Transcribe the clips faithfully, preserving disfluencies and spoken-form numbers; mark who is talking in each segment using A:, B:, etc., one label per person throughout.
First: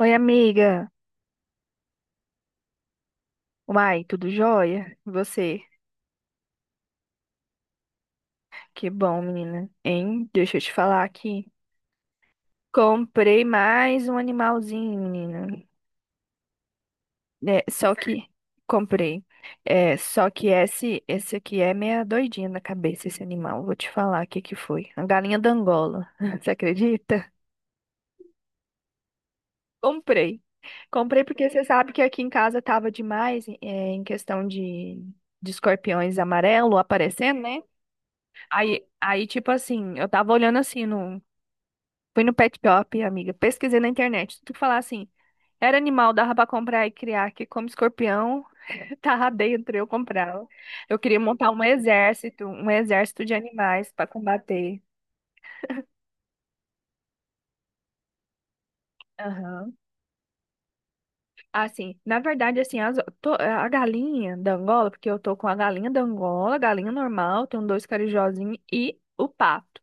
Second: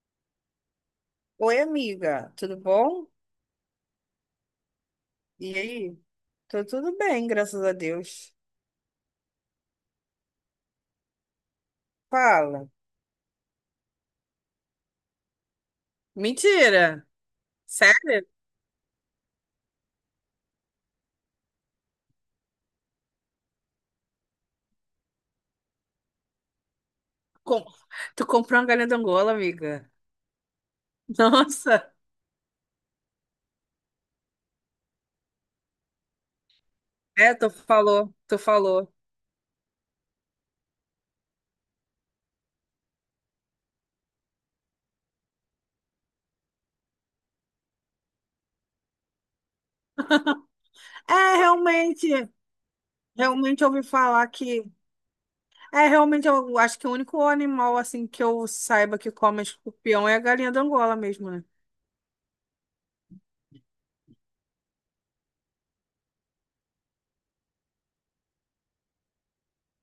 A: Oi, amiga.
B: Oi, amiga, tudo bom?
A: Uai, tudo jóia? E
B: E
A: você?
B: aí? Tô tudo bem, graças a Deus.
A: Que bom, menina. Hein? Deixa eu te falar aqui.
B: Fala.
A: Comprei mais um animalzinho, menina.
B: Mentira!
A: É, só
B: Sério?
A: que comprei. É, só que esse, esse aqui é meia doidinha na cabeça, esse animal. Vou te falar o que que foi. A galinha da Angola. Você acredita?
B: Com- Tu comprou uma galinha de Angola, amiga?
A: Comprei. Comprei porque você sabe
B: Nossa!
A: que aqui em casa tava demais, é, em questão de, de escorpiões amarelo
B: É,
A: aparecendo,
B: tu
A: né?
B: falou, tu
A: Aí,
B: falou.
A: aí, tipo assim, eu tava olhando assim no. Fui no Pet Shop, amiga. Pesquisei na internet. Tudo que falar assim. Era animal, dava pra comprar e criar, que como escorpião, tava dentro, eu comprava. Eu queria
B: É,
A: montar um
B: realmente,
A: exército, um exército de
B: realmente eu ouvi
A: animais pra
B: falar que...
A: combater.
B: É, realmente, eu acho que o único animal, assim, que eu saiba que come
A: Aham.
B: escorpião é a galinha de Angola mesmo, né?
A: Assim, na verdade, assim, as, to- a galinha da Angola, porque eu tô com a galinha da Angola, a galinha normal, tenho dois carijozinhos e o pato.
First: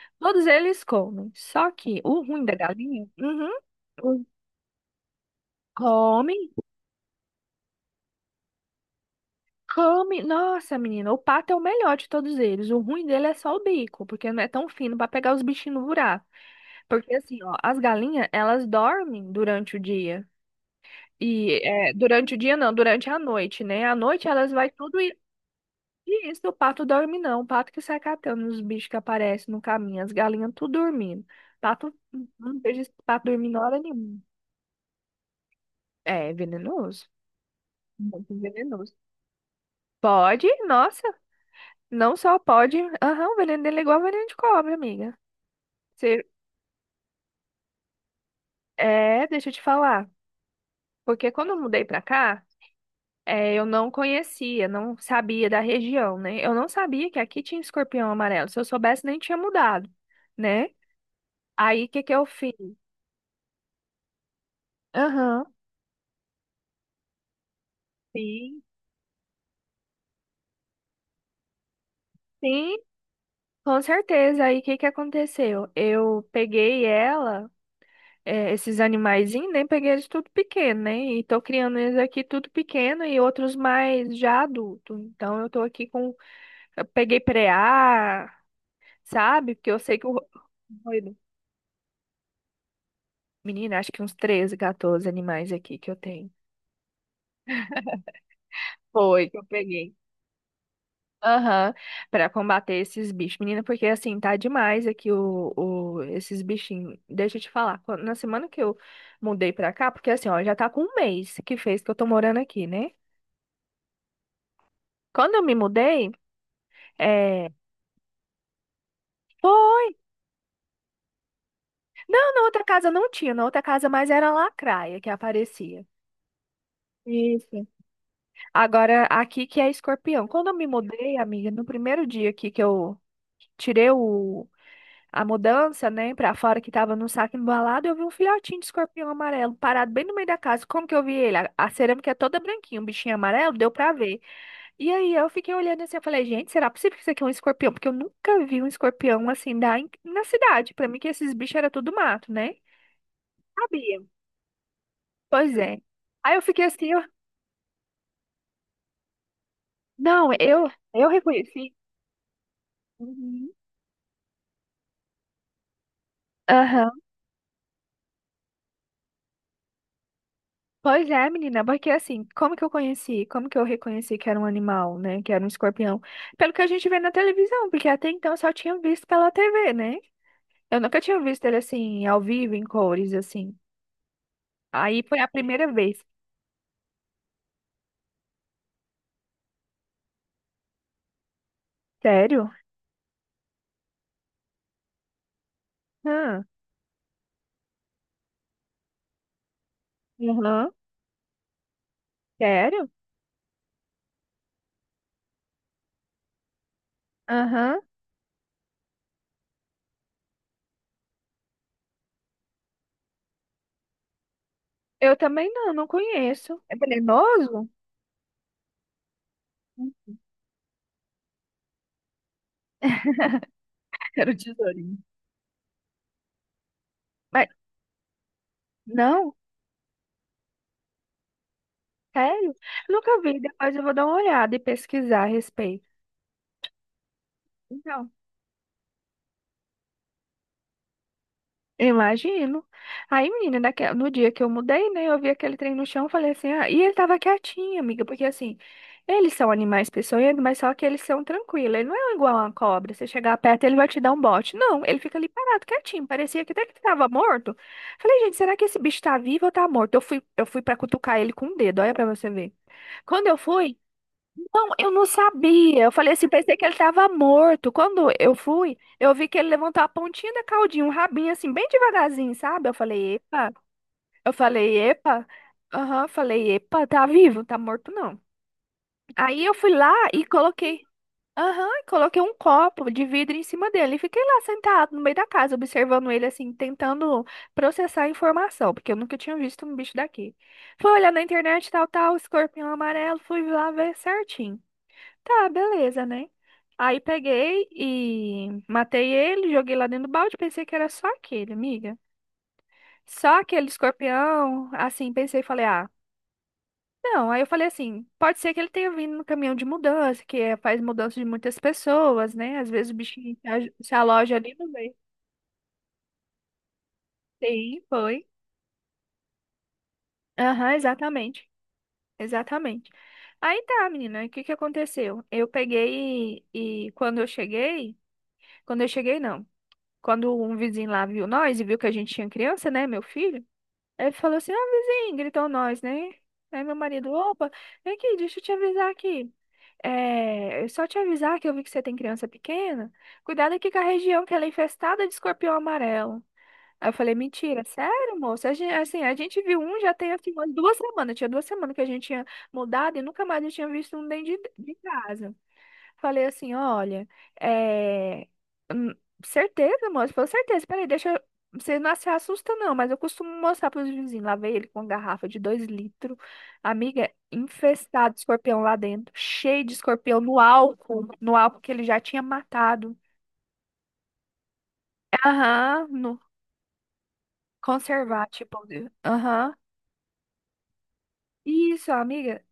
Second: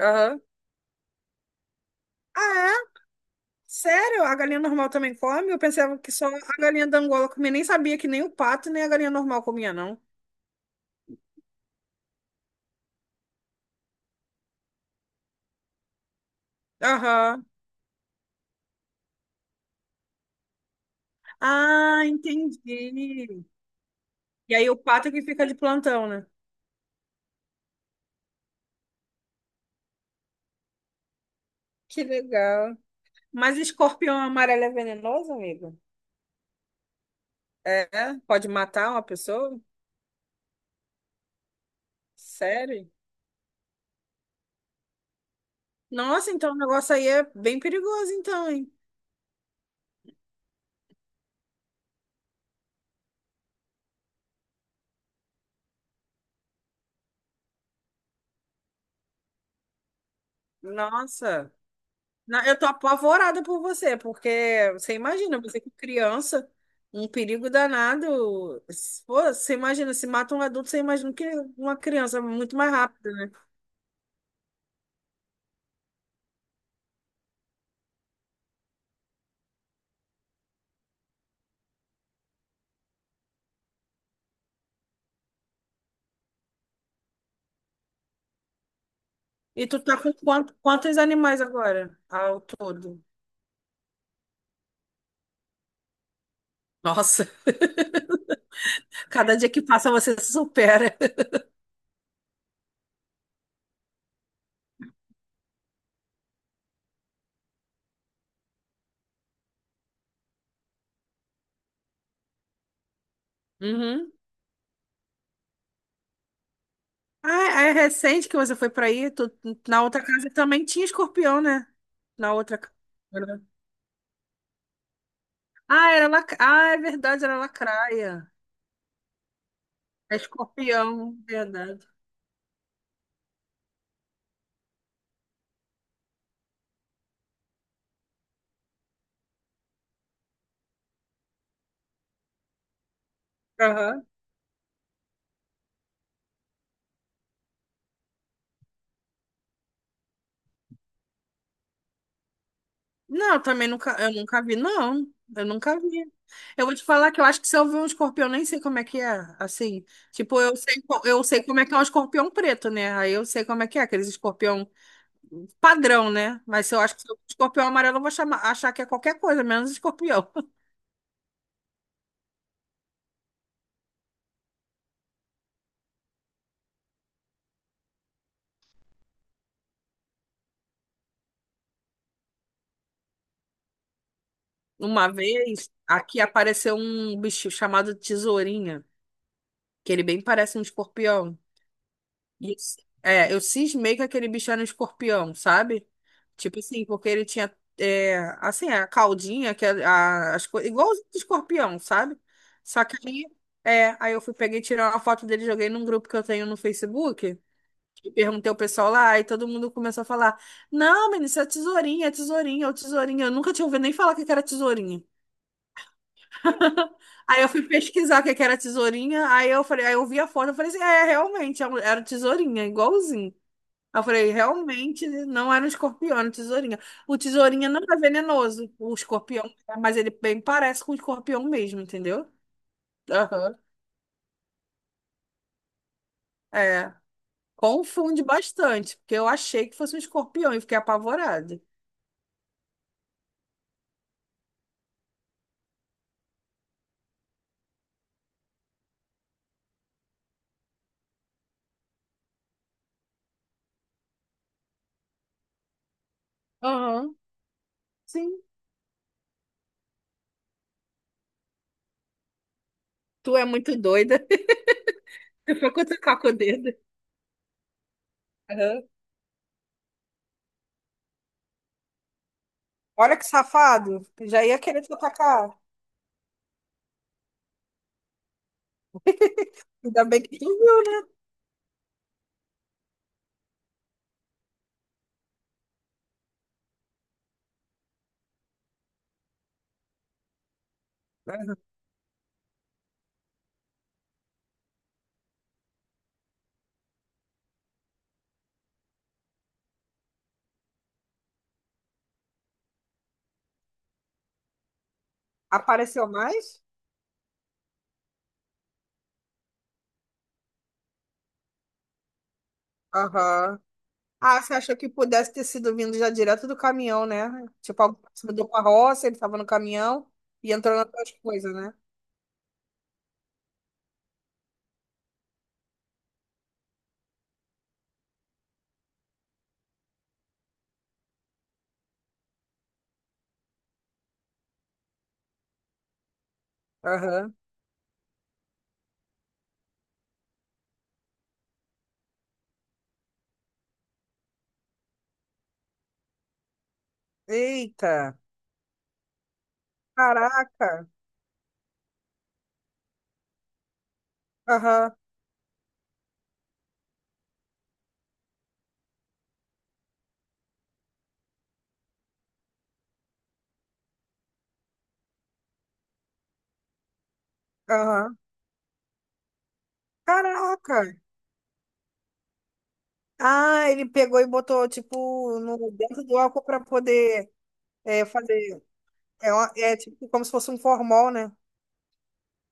B: Aham.
A: Todos eles comem. Só que o ruim da
B: Ah, é?
A: galinha, uhum,
B: Sério?
A: o-
B: A galinha normal também come? Eu pensava que só
A: come.
B: a galinha da Angola comia. Nem sabia que nem o pato nem a galinha normal comia, não.
A: Come, nossa, menina, o pato é o melhor de todos eles. O ruim dele é só o bico, porque não é tão fino para pegar os bichinhos no buraco. Porque assim,
B: Aham.
A: ó, as galinhas, elas dormem durante o dia. E é,
B: Ah,
A: durante o dia não, durante a
B: entendi.
A: noite, né? À noite elas
B: E aí
A: vai
B: o
A: tudo
B: pato é
A: e
B: que fica de plantão, né?
A: e isso, o pato dorme não. O pato que sai catando os bichos que aparecem no caminho, as galinhas tudo dormindo. Pato,
B: Que
A: não
B: legal.
A: vejo esse pato
B: Mas
A: dormindo hora
B: escorpião
A: nenhuma.
B: amarelo é venenoso, amigo?
A: É venenoso,
B: É?
A: muito
B: Pode matar
A: venenoso.
B: uma pessoa?
A: Pode, nossa. Não só pode.
B: Sério?
A: Aham, o veneno dele é igual veneno de cobra, amiga. Você-
B: Nossa, então o negócio aí é bem perigoso, então, hein?
A: É, deixa eu te falar. Porque quando eu mudei pra cá, é, eu não conhecia, não sabia da região, né? Eu não sabia que aqui tinha escorpião amarelo. Se eu soubesse, nem tinha mudado, né?
B: Nossa.
A: Aí, o que que eu
B: Na-
A: fiz?
B: Eu tô apavorada por você, porque você imagina,
A: Aham.
B: você com criança, um perigo
A: Sim,
B: danado. Se- Pô, você imagina, se mata um adulto, você imagina que uma criança é muito mais
A: sim,
B: rápida, né?
A: com certeza. Aí, o que que aconteceu? Eu peguei ela. É, esses animaizinhos, né? Peguei eles tudo pequeno, né? E tô criando eles aqui tudo pequeno e outros mais já adulto. Então eu tô aqui com. Eu peguei preá, sabe?
B: E
A: Porque eu
B: tu tá
A: sei que o.
B: com
A: ro-
B: quant- quantos
A: Doido.
B: animais agora ao todo?
A: Menina, acho que uns treze, catorze animais aqui que eu tenho.
B: Nossa,
A: Foi,
B: cada
A: que eu
B: dia que passa
A: peguei.
B: você se supera.
A: Aham. Pra combater esses bichos. Menina, porque assim, tá demais aqui o, o, esses bichinhos. Deixa eu te falar, quando- na semana que eu mudei pra cá, porque assim, ó, já tá com um mês que fez que eu tô morando aqui, né?
B: Uhum.
A: Quando eu me mudei. É,
B: Ah, é é recente que você foi pra aí? Tu- na
A: foi.
B: outra casa também tinha escorpião, né? Na
A: Não, na
B: outra
A: outra
B: casa.
A: casa não tinha, na outra casa mais era lacraia que aparecia.
B: Ah, era lac... ah, é verdade, era
A: Isso.
B: lacraia.
A: Agora, aqui que é
B: É
A: escorpião. Quando eu me
B: escorpião,
A: mudei, amiga, no
B: verdade.
A: primeiro dia aqui que eu tirei o, a mudança, né, pra fora que tava no saco embalado, eu vi um filhotinho de escorpião amarelo parado bem no meio da casa. Como que eu vi ele? A, a cerâmica é toda branquinha, um bichinho amarelo, deu pra
B: Aham.
A: ver. E aí eu fiquei olhando assim, eu falei, gente, será possível que isso aqui é um escorpião? Porque eu nunca vi um escorpião assim da, na cidade. Pra mim que esses bichos era tudo mato, né?
B: Não, eu também nunca,
A: Sabia.
B: eu nunca vi, não. Eu
A: Pois
B: nunca
A: é.
B: vi.
A: Aí eu fiquei
B: Eu vou te
A: assim, eu...
B: falar que eu acho que se eu ver um escorpião, eu nem sei como é que é, assim.
A: Não,
B: Tipo, eu
A: eu,
B: sei, co-
A: eu
B: eu sei como é que
A: reconheci.
B: é um escorpião preto, né? Aí eu sei
A: Uhum.
B: como é que é, aqueles escorpião padrão, né? Mas eu
A: Aham.
B: acho que se eu ver um escorpião amarelo, eu vou chamar, achar que é qualquer coisa, menos escorpião.
A: Pois é, menina, porque assim, como que eu conheci? Como que eu reconheci que era um animal, né? Que era um escorpião? Pelo que a gente vê na televisão, porque até então eu só tinha visto pela T V, né? Eu nunca tinha visto ele assim, ao vivo, em cores, assim. Aí
B: Uma
A: foi a
B: vez,
A: primeira vez.
B: aqui apareceu um bicho chamado tesourinha, que ele bem parece um escorpião.
A: Sério?
B: E eu c- É, eu cismei que aquele bicho era um escorpião, sabe?
A: Hã?
B: Tipo assim, porque ele tinha, é, assim, a caldinha, que é a, as coisas,
A: Aham.
B: igual os escorpião, sabe? Só
A: Sério?
B: que aí, é, aí eu fui, peguei, tirei uma foto dele, joguei num grupo que eu tenho no Facebook,
A: Aham.
B: e perguntei ao pessoal lá, e todo mundo começou a falar, não, menino, isso é tesourinha, é tesourinha, é o tesourinha. Eu nunca tinha ouvido nem falar que que era tesourinha.
A: Eu também não, não conheço. É
B: Aí eu fui
A: venenoso?
B: pesquisar o que que era tesourinha, aí eu falei, aí eu vi a foto, eu falei assim, é, realmente, é um- era um tesourinha, igualzinho. Aí eu
A: Era
B: falei,
A: o tesourinho.
B: realmente não era um escorpião, era um tesourinha. O
A: Mas,
B: tesourinha não é venenoso, o
A: não?
B: escorpião, é, mas ele bem parece com o escorpião mesmo, entendeu?
A: Sério? Eu nunca vi.
B: Aham.
A: Depois eu vou dar uma olhada e pesquisar a respeito.
B: É,
A: Então,
B: confunde bastante, porque eu achei que fosse um escorpião e fiquei apavorada.
A: imagino. Aí, menina, daquela, no dia que eu mudei, né? Eu vi aquele trem no chão, falei assim, ah, e ele tava quietinho, amiga, porque assim, eles são animais peçonhentos, mas só que eles são tranquilos. Ele não é igual a uma cobra. Você chegar perto, ele vai te dar um bote. Não, ele fica ali parado, quietinho. Parecia que até que tava
B: Aham.
A: morto. Falei, gente,
B: Sim,
A: será que esse bicho tá vivo ou tá morto? Eu fui, eu fui para cutucar ele com o dedo, olha pra você ver. Quando eu
B: tu é muito
A: fui.
B: doida.
A: Não, eu não
B: Tu foi
A: sabia. Eu falei
B: cutucar
A: assim,
B: com o
A: pensei que ele
B: dedo.
A: estava morto. Quando eu fui,
B: Aham.
A: eu vi que ele levantou a pontinha da caudinha, um rabinho assim, bem devagarzinho, sabe? Eu falei,
B: Olha que
A: epa.
B: safado,
A: Eu
B: já ia
A: falei,
B: querer te
A: epa.
B: atacar.
A: Aham, eu falei, epa, tá vivo, tá morto não. Aí eu fui lá
B: Ainda bem
A: e
B: que tu
A: coloquei,
B: viu, né?
A: aham, e coloquei um copo de vidro em cima dele. E fiquei lá sentado no meio da casa, observando ele assim, tentando processar a informação, porque eu nunca tinha visto um bicho daqui. Fui olhar na internet, tal, tal, escorpião amarelo, fui lá ver certinho. Tá, beleza, né? Aí peguei e matei ele, joguei lá dentro do balde, pensei que era só aquele, amiga. Só aquele escorpião, assim, pensei e falei, ah,
B: Apareceu mais?
A: não. Aí eu falei assim, pode ser que ele tenha vindo no caminhão de mudança, que é- faz mudança de muitas pessoas, né? Às vezes o bichinho se
B: Aham.
A: aj- se aloja
B: Ah, você
A: ali no
B: achou que
A: meio.
B: pudesse ter sido vindo já direto do caminhão, né?
A: Sim,
B: Tipo, alguém se
A: foi.
B: mudou com a roça, ele estava no caminhão e
A: Aham,
B: entrou nas suas
A: exatamente.
B: coisas, né?
A: Exatamente. Aí tá, menina, o que que aconteceu? Eu peguei e e quando eu cheguei, quando eu cheguei, não. Quando um vizinho lá viu nós e viu que a gente tinha criança, né, meu filho, ele falou assim: ó, vizinho, gritou nós, né? Aí meu marido,
B: Aham.
A: opa, vem aqui, deixa eu te avisar aqui. É, eu só te avisar que eu vi que você tem criança pequena. Cuidado aqui com a região que ela é infestada de escorpião amarelo. Aí eu falei, mentira,
B: Eita!
A: sério, moço? A gente, assim, a gente viu um já tem assim, umas duas
B: Caraca!
A: semanas. Tinha duas semanas que a gente tinha mudado e nunca mais eu tinha visto um dentro de, de
B: Aham,
A: casa. Falei assim, olha, é... hum, certeza, moço, falou certeza, peraí, deixa, eu- você não se assusta não, mas eu costumo mostrar para os vizinhos, lá veio ele com uma garrafa de dois litros, amiga, infestado
B: aham.
A: de escorpião lá dentro, cheio de escorpião no
B: Caraca!
A: álcool, no álcool que ele já tinha matado,
B: Ah, ele pegou e botou, tipo, no,
A: aham,
B: dentro do
A: no
B: álcool para poder é,
A: conservar, tipo,
B: fazer. É, uma-
A: aham,
B: é tipo como se fosse um formol, né?
A: isso, amiga,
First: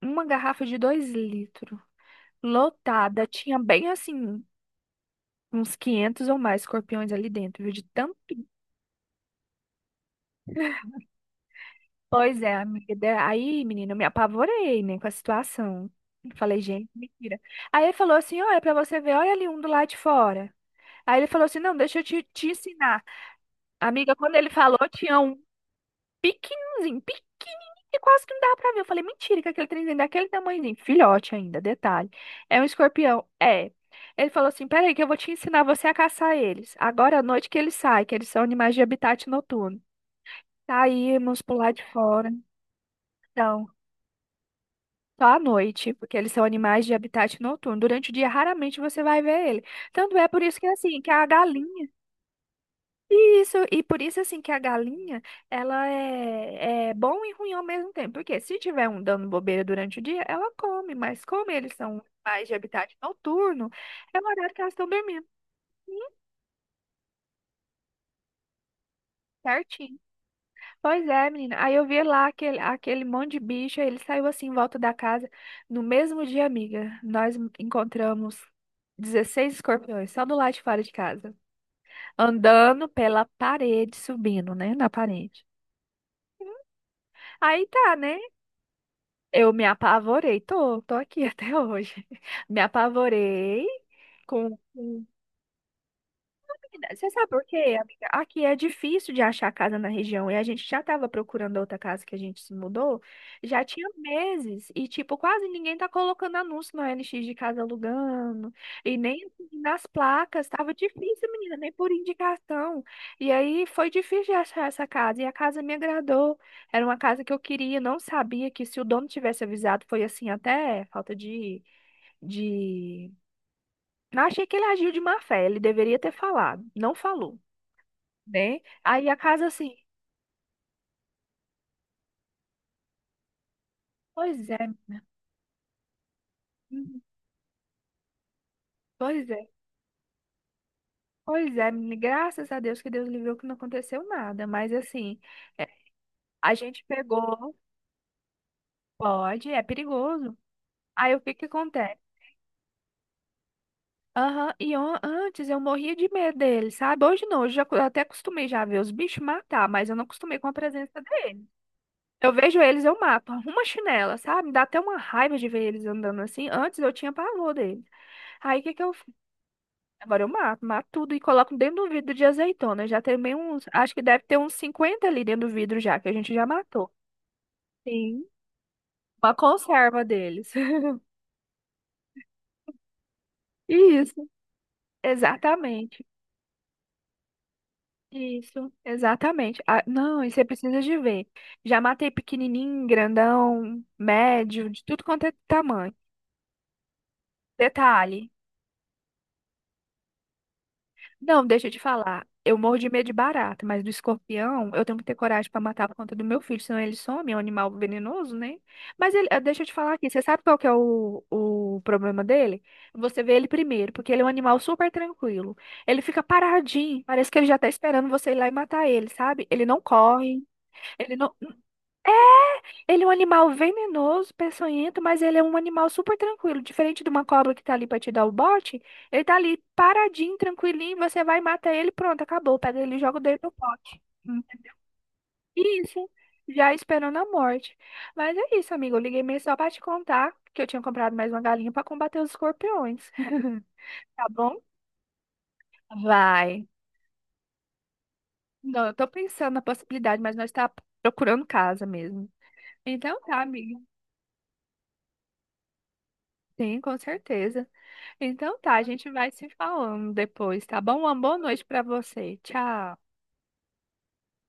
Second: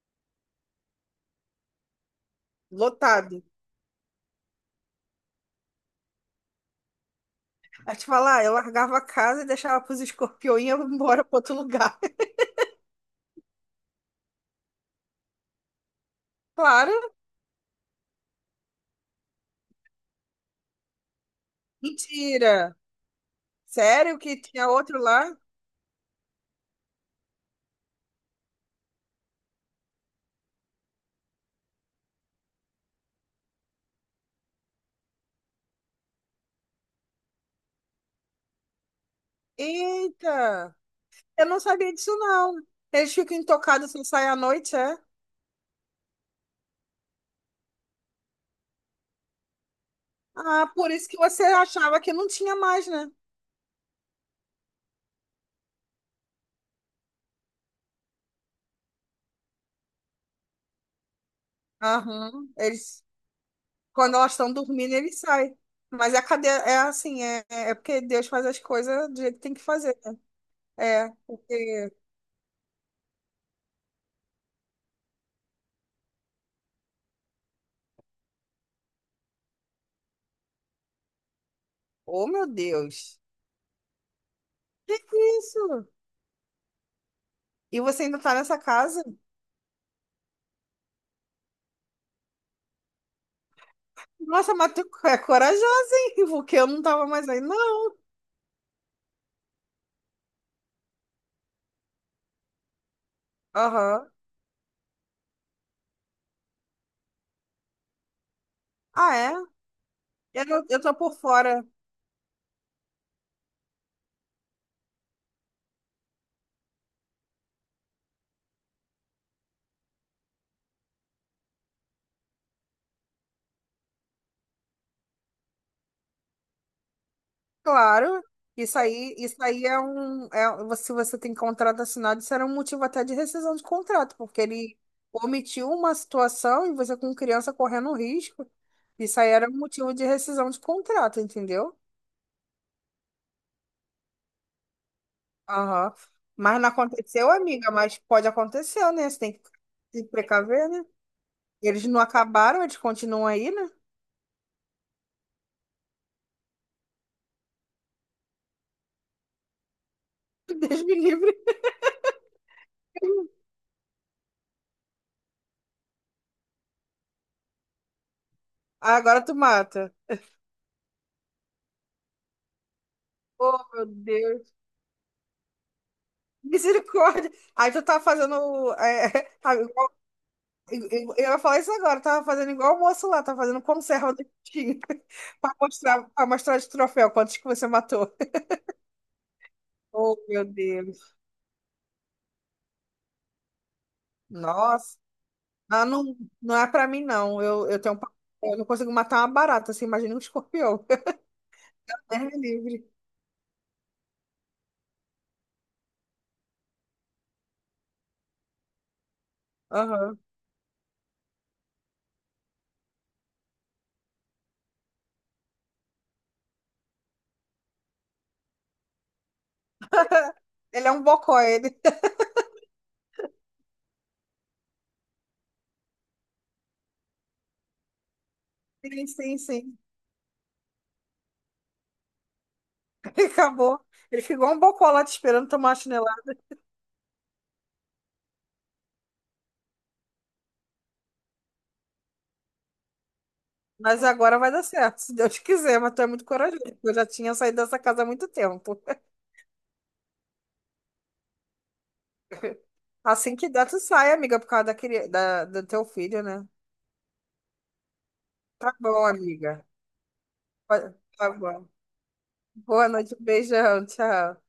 A: uma garrafa de dois litros, lotada,
B: Lotado.
A: tinha bem assim, uns quinhentos ou mais escorpiões ali dentro, viu, de
B: Aí te
A: tanto.
B: falar, eu largava a casa e deixava pros escorpiões e ia embora para outro lugar.
A: Pois é, amiga. Da- Aí, menina, eu me apavorei, né, com a situação. Falei, gente,
B: Claro!
A: mentira. Aí ele falou assim: olha, pra você ver, olha ali um do lado de fora. Aí ele falou assim: não, deixa eu te, te
B: Mentira!
A: ensinar. Amiga,
B: Sério
A: quando
B: que
A: ele
B: tinha
A: falou,
B: outro
A: tinha
B: lá?
A: um pequenininho, pequenininho, que quase que não dava pra ver. Eu falei, mentira, que aquele trenzinho daquele tamanhozinho, filhote ainda, detalhe. É um escorpião. É. Ele falou assim: peraí, que eu vou te ensinar você a caçar eles. Agora à noite que eles saem, que eles são animais de habitat noturno.
B: Eita!
A: Saímos
B: Eu
A: pro
B: não
A: lado de
B: sabia disso,
A: fora.
B: não. Eles ficam
A: Então.
B: intocados sem sair à noite, é?
A: Só à noite, porque eles são animais de habitat noturno. Durante o dia, raramente você vai ver ele. Tanto é por isso que,
B: Ah, por
A: assim,
B: isso
A: que
B: que
A: a
B: você
A: galinha...
B: achava que não tinha mais, né?
A: Isso, e por isso, assim, que a galinha, ela é, é bom e ruim ao mesmo tempo. Porque se tiver um dando bobeira durante o dia, ela come. Mas como eles são animais
B: Aham.
A: de habitat
B: Eles,
A: noturno,
B: quando
A: é o
B: elas estão
A: horário que elas estão
B: dormindo, eles
A: dormindo,
B: saem. Mas a cadeia é assim, é, é é porque Deus faz as coisas do jeito que tem que fazer.
A: certinho. Pois
B: É,
A: é, menina. Aí eu
B: porque.
A: vi lá aquele, aquele monte de bicho, aí ele saiu assim em volta da casa. No mesmo dia, amiga, nós encontramos dezesseis escorpiões, só do lado de fora de casa.
B: Oh, meu
A: Andando
B: Deus!
A: pela parede, subindo, né? Na
B: Que que é
A: parede.
B: isso?
A: Aí
B: E
A: tá,
B: você
A: né?
B: ainda tá nessa casa?
A: Eu me apavorei. Tô, tô aqui até hoje. Me apavorei
B: Nossa,
A: com,
B: mas tu
A: com
B: é corajosa, hein? Porque eu não tava
A: Você sabe
B: mais aí,
A: por quê,
B: não.
A: amiga? Aqui é difícil de achar casa na região e a gente já estava procurando outra casa que a gente se mudou, já tinha
B: Aham.
A: meses e, tipo, quase ninguém tá colocando anúncio no O L X de casa alugando e
B: Ah,
A: nem
B: é?
A: assim, nas
B: Eu,
A: placas,
B: não-
A: tava
B: eu tô por
A: difícil, menina,
B: fora.
A: nem por indicação. E aí foi difícil de achar essa casa e a casa me agradou. Era uma casa que eu queria, não sabia que se o dono tivesse avisado, foi assim, até falta de, de... Não, achei que ele agiu de má fé, ele deveria ter falado, não falou,
B: Claro,
A: né?
B: isso
A: Aí
B: aí,
A: a
B: isso
A: casa
B: aí
A: assim,
B: é um, é, você- se você tem contrato assinado, isso era um motivo até de rescisão de contrato, porque
A: pois é,
B: ele omitiu uma situação e você
A: uhum,
B: com criança correndo um risco, isso
A: pois
B: aí
A: é,
B: era um motivo de rescisão de contrato,
A: pois é,
B: entendeu?
A: menina, graças a Deus que Deus livrou que não aconteceu nada, mas assim, é,
B: Aham.
A: a
B: Mas não
A: gente
B: aconteceu,
A: pegou,
B: amiga, mas pode acontecer, né? Você tem que
A: pode, é
B: se
A: perigoso.
B: precaver, né?
A: Aí o que que
B: Eles
A: acontece?
B: não acabaram, eles continuam aí, né?
A: Aham, e on- antes eu morria de medo dele, sabe? Hoje não, hoje já, eu até acostumei já a ver os bichos matar, mas eu não acostumei com a
B: Deus me
A: presença
B: livre.
A: dele. Eu vejo eles, eu mato, arrumo a chinela, sabe? Me dá até uma raiva de ver eles andando assim. Antes eu tinha pavor dele. Aí o que que eu.
B: Ah, agora tu mata.
A: Agora eu mato, mato tudo e coloco dentro do vidro de azeitona. Eu já tem meio uns,
B: Oh, meu
A: acho que deve ter uns
B: Deus.
A: cinquenta ali dentro do vidro já, que a gente já matou.
B: Misericórdia. Aí tu tá
A: Sim.
B: fazendo é,
A: Uma conserva deles.
B: Eu, eu- eu ia falar isso agora, eu tava fazendo igual o moço lá, tava fazendo conserva do
A: Isso,
B: tinha para
A: exatamente.
B: mostrar, para mostrar de troféu quantos que você matou.
A: Isso, exatamente. Ah,
B: Oh,
A: não, e você
B: meu
A: precisa de
B: Deus.
A: ver. Já matei pequenininho, grandão, médio, de
B: Nossa.
A: tudo quanto é
B: Ah,
A: tamanho.
B: não, não é pra mim, não. Eu, eu tenho um... pa-
A: Detalhe.
B: eu não consigo matar uma barata, você imagina um escorpião.
A: Não, deixa eu te
B: É
A: falar. Eu morro
B: livre.
A: de medo de barata, mas do escorpião eu tenho que ter coragem para matar por conta do meu filho, senão ele some, é um animal venenoso, né? Mas ele, eh, deixa eu te falar aqui,
B: Aham.
A: você sabe qual que é o, o problema dele? Você vê ele primeiro, porque ele é um animal super tranquilo. Ele fica paradinho, parece que ele já tá esperando você ir lá e matar ele, sabe? Ele não corre,
B: Ele é um
A: ele não,
B: bocó, ele.
A: ele é um animal venenoso, peçonhento, mas ele é um animal super tranquilo. Diferente de uma cobra que tá ali pra te dar o bote,
B: Sim,
A: ele tá
B: sim,
A: ali
B: sim.
A: paradinho, tranquilinho, você vai e mata ele, pronto, acabou. Pega ele e joga dentro do
B: Acabou.
A: pote.
B: Ele
A: Hum.
B: ficou um bocó lá te esperando tomar a
A: Isso,
B: chinelada.
A: já esperando a morte. Mas é isso, amigo. Eu liguei mesmo só pra te contar que eu tinha comprado mais uma galinha pra combater os escorpiões.
B: Mas
A: Tá
B: agora vai
A: bom?
B: dar certo, se Deus quiser, mas tu é muito corajoso.
A: Vai.
B: Eu já tinha saído dessa casa há muito tempo.
A: Não, eu tô pensando na possibilidade, mas nós tá procurando casa mesmo. Então
B: Assim
A: tá,
B: que dá,
A: amiga.
B: tu sai, amiga, por causa da, cri- da- do teu filho, né?
A: Sim, com certeza. Então
B: Tá
A: tá, a
B: bom,
A: gente vai se
B: amiga.
A: falando depois, tá
B: Tá
A: bom? Uma
B: tá
A: boa noite
B: bom.
A: pra você.
B: Boa
A: Tchau.
B: noite, um beijão, tchau.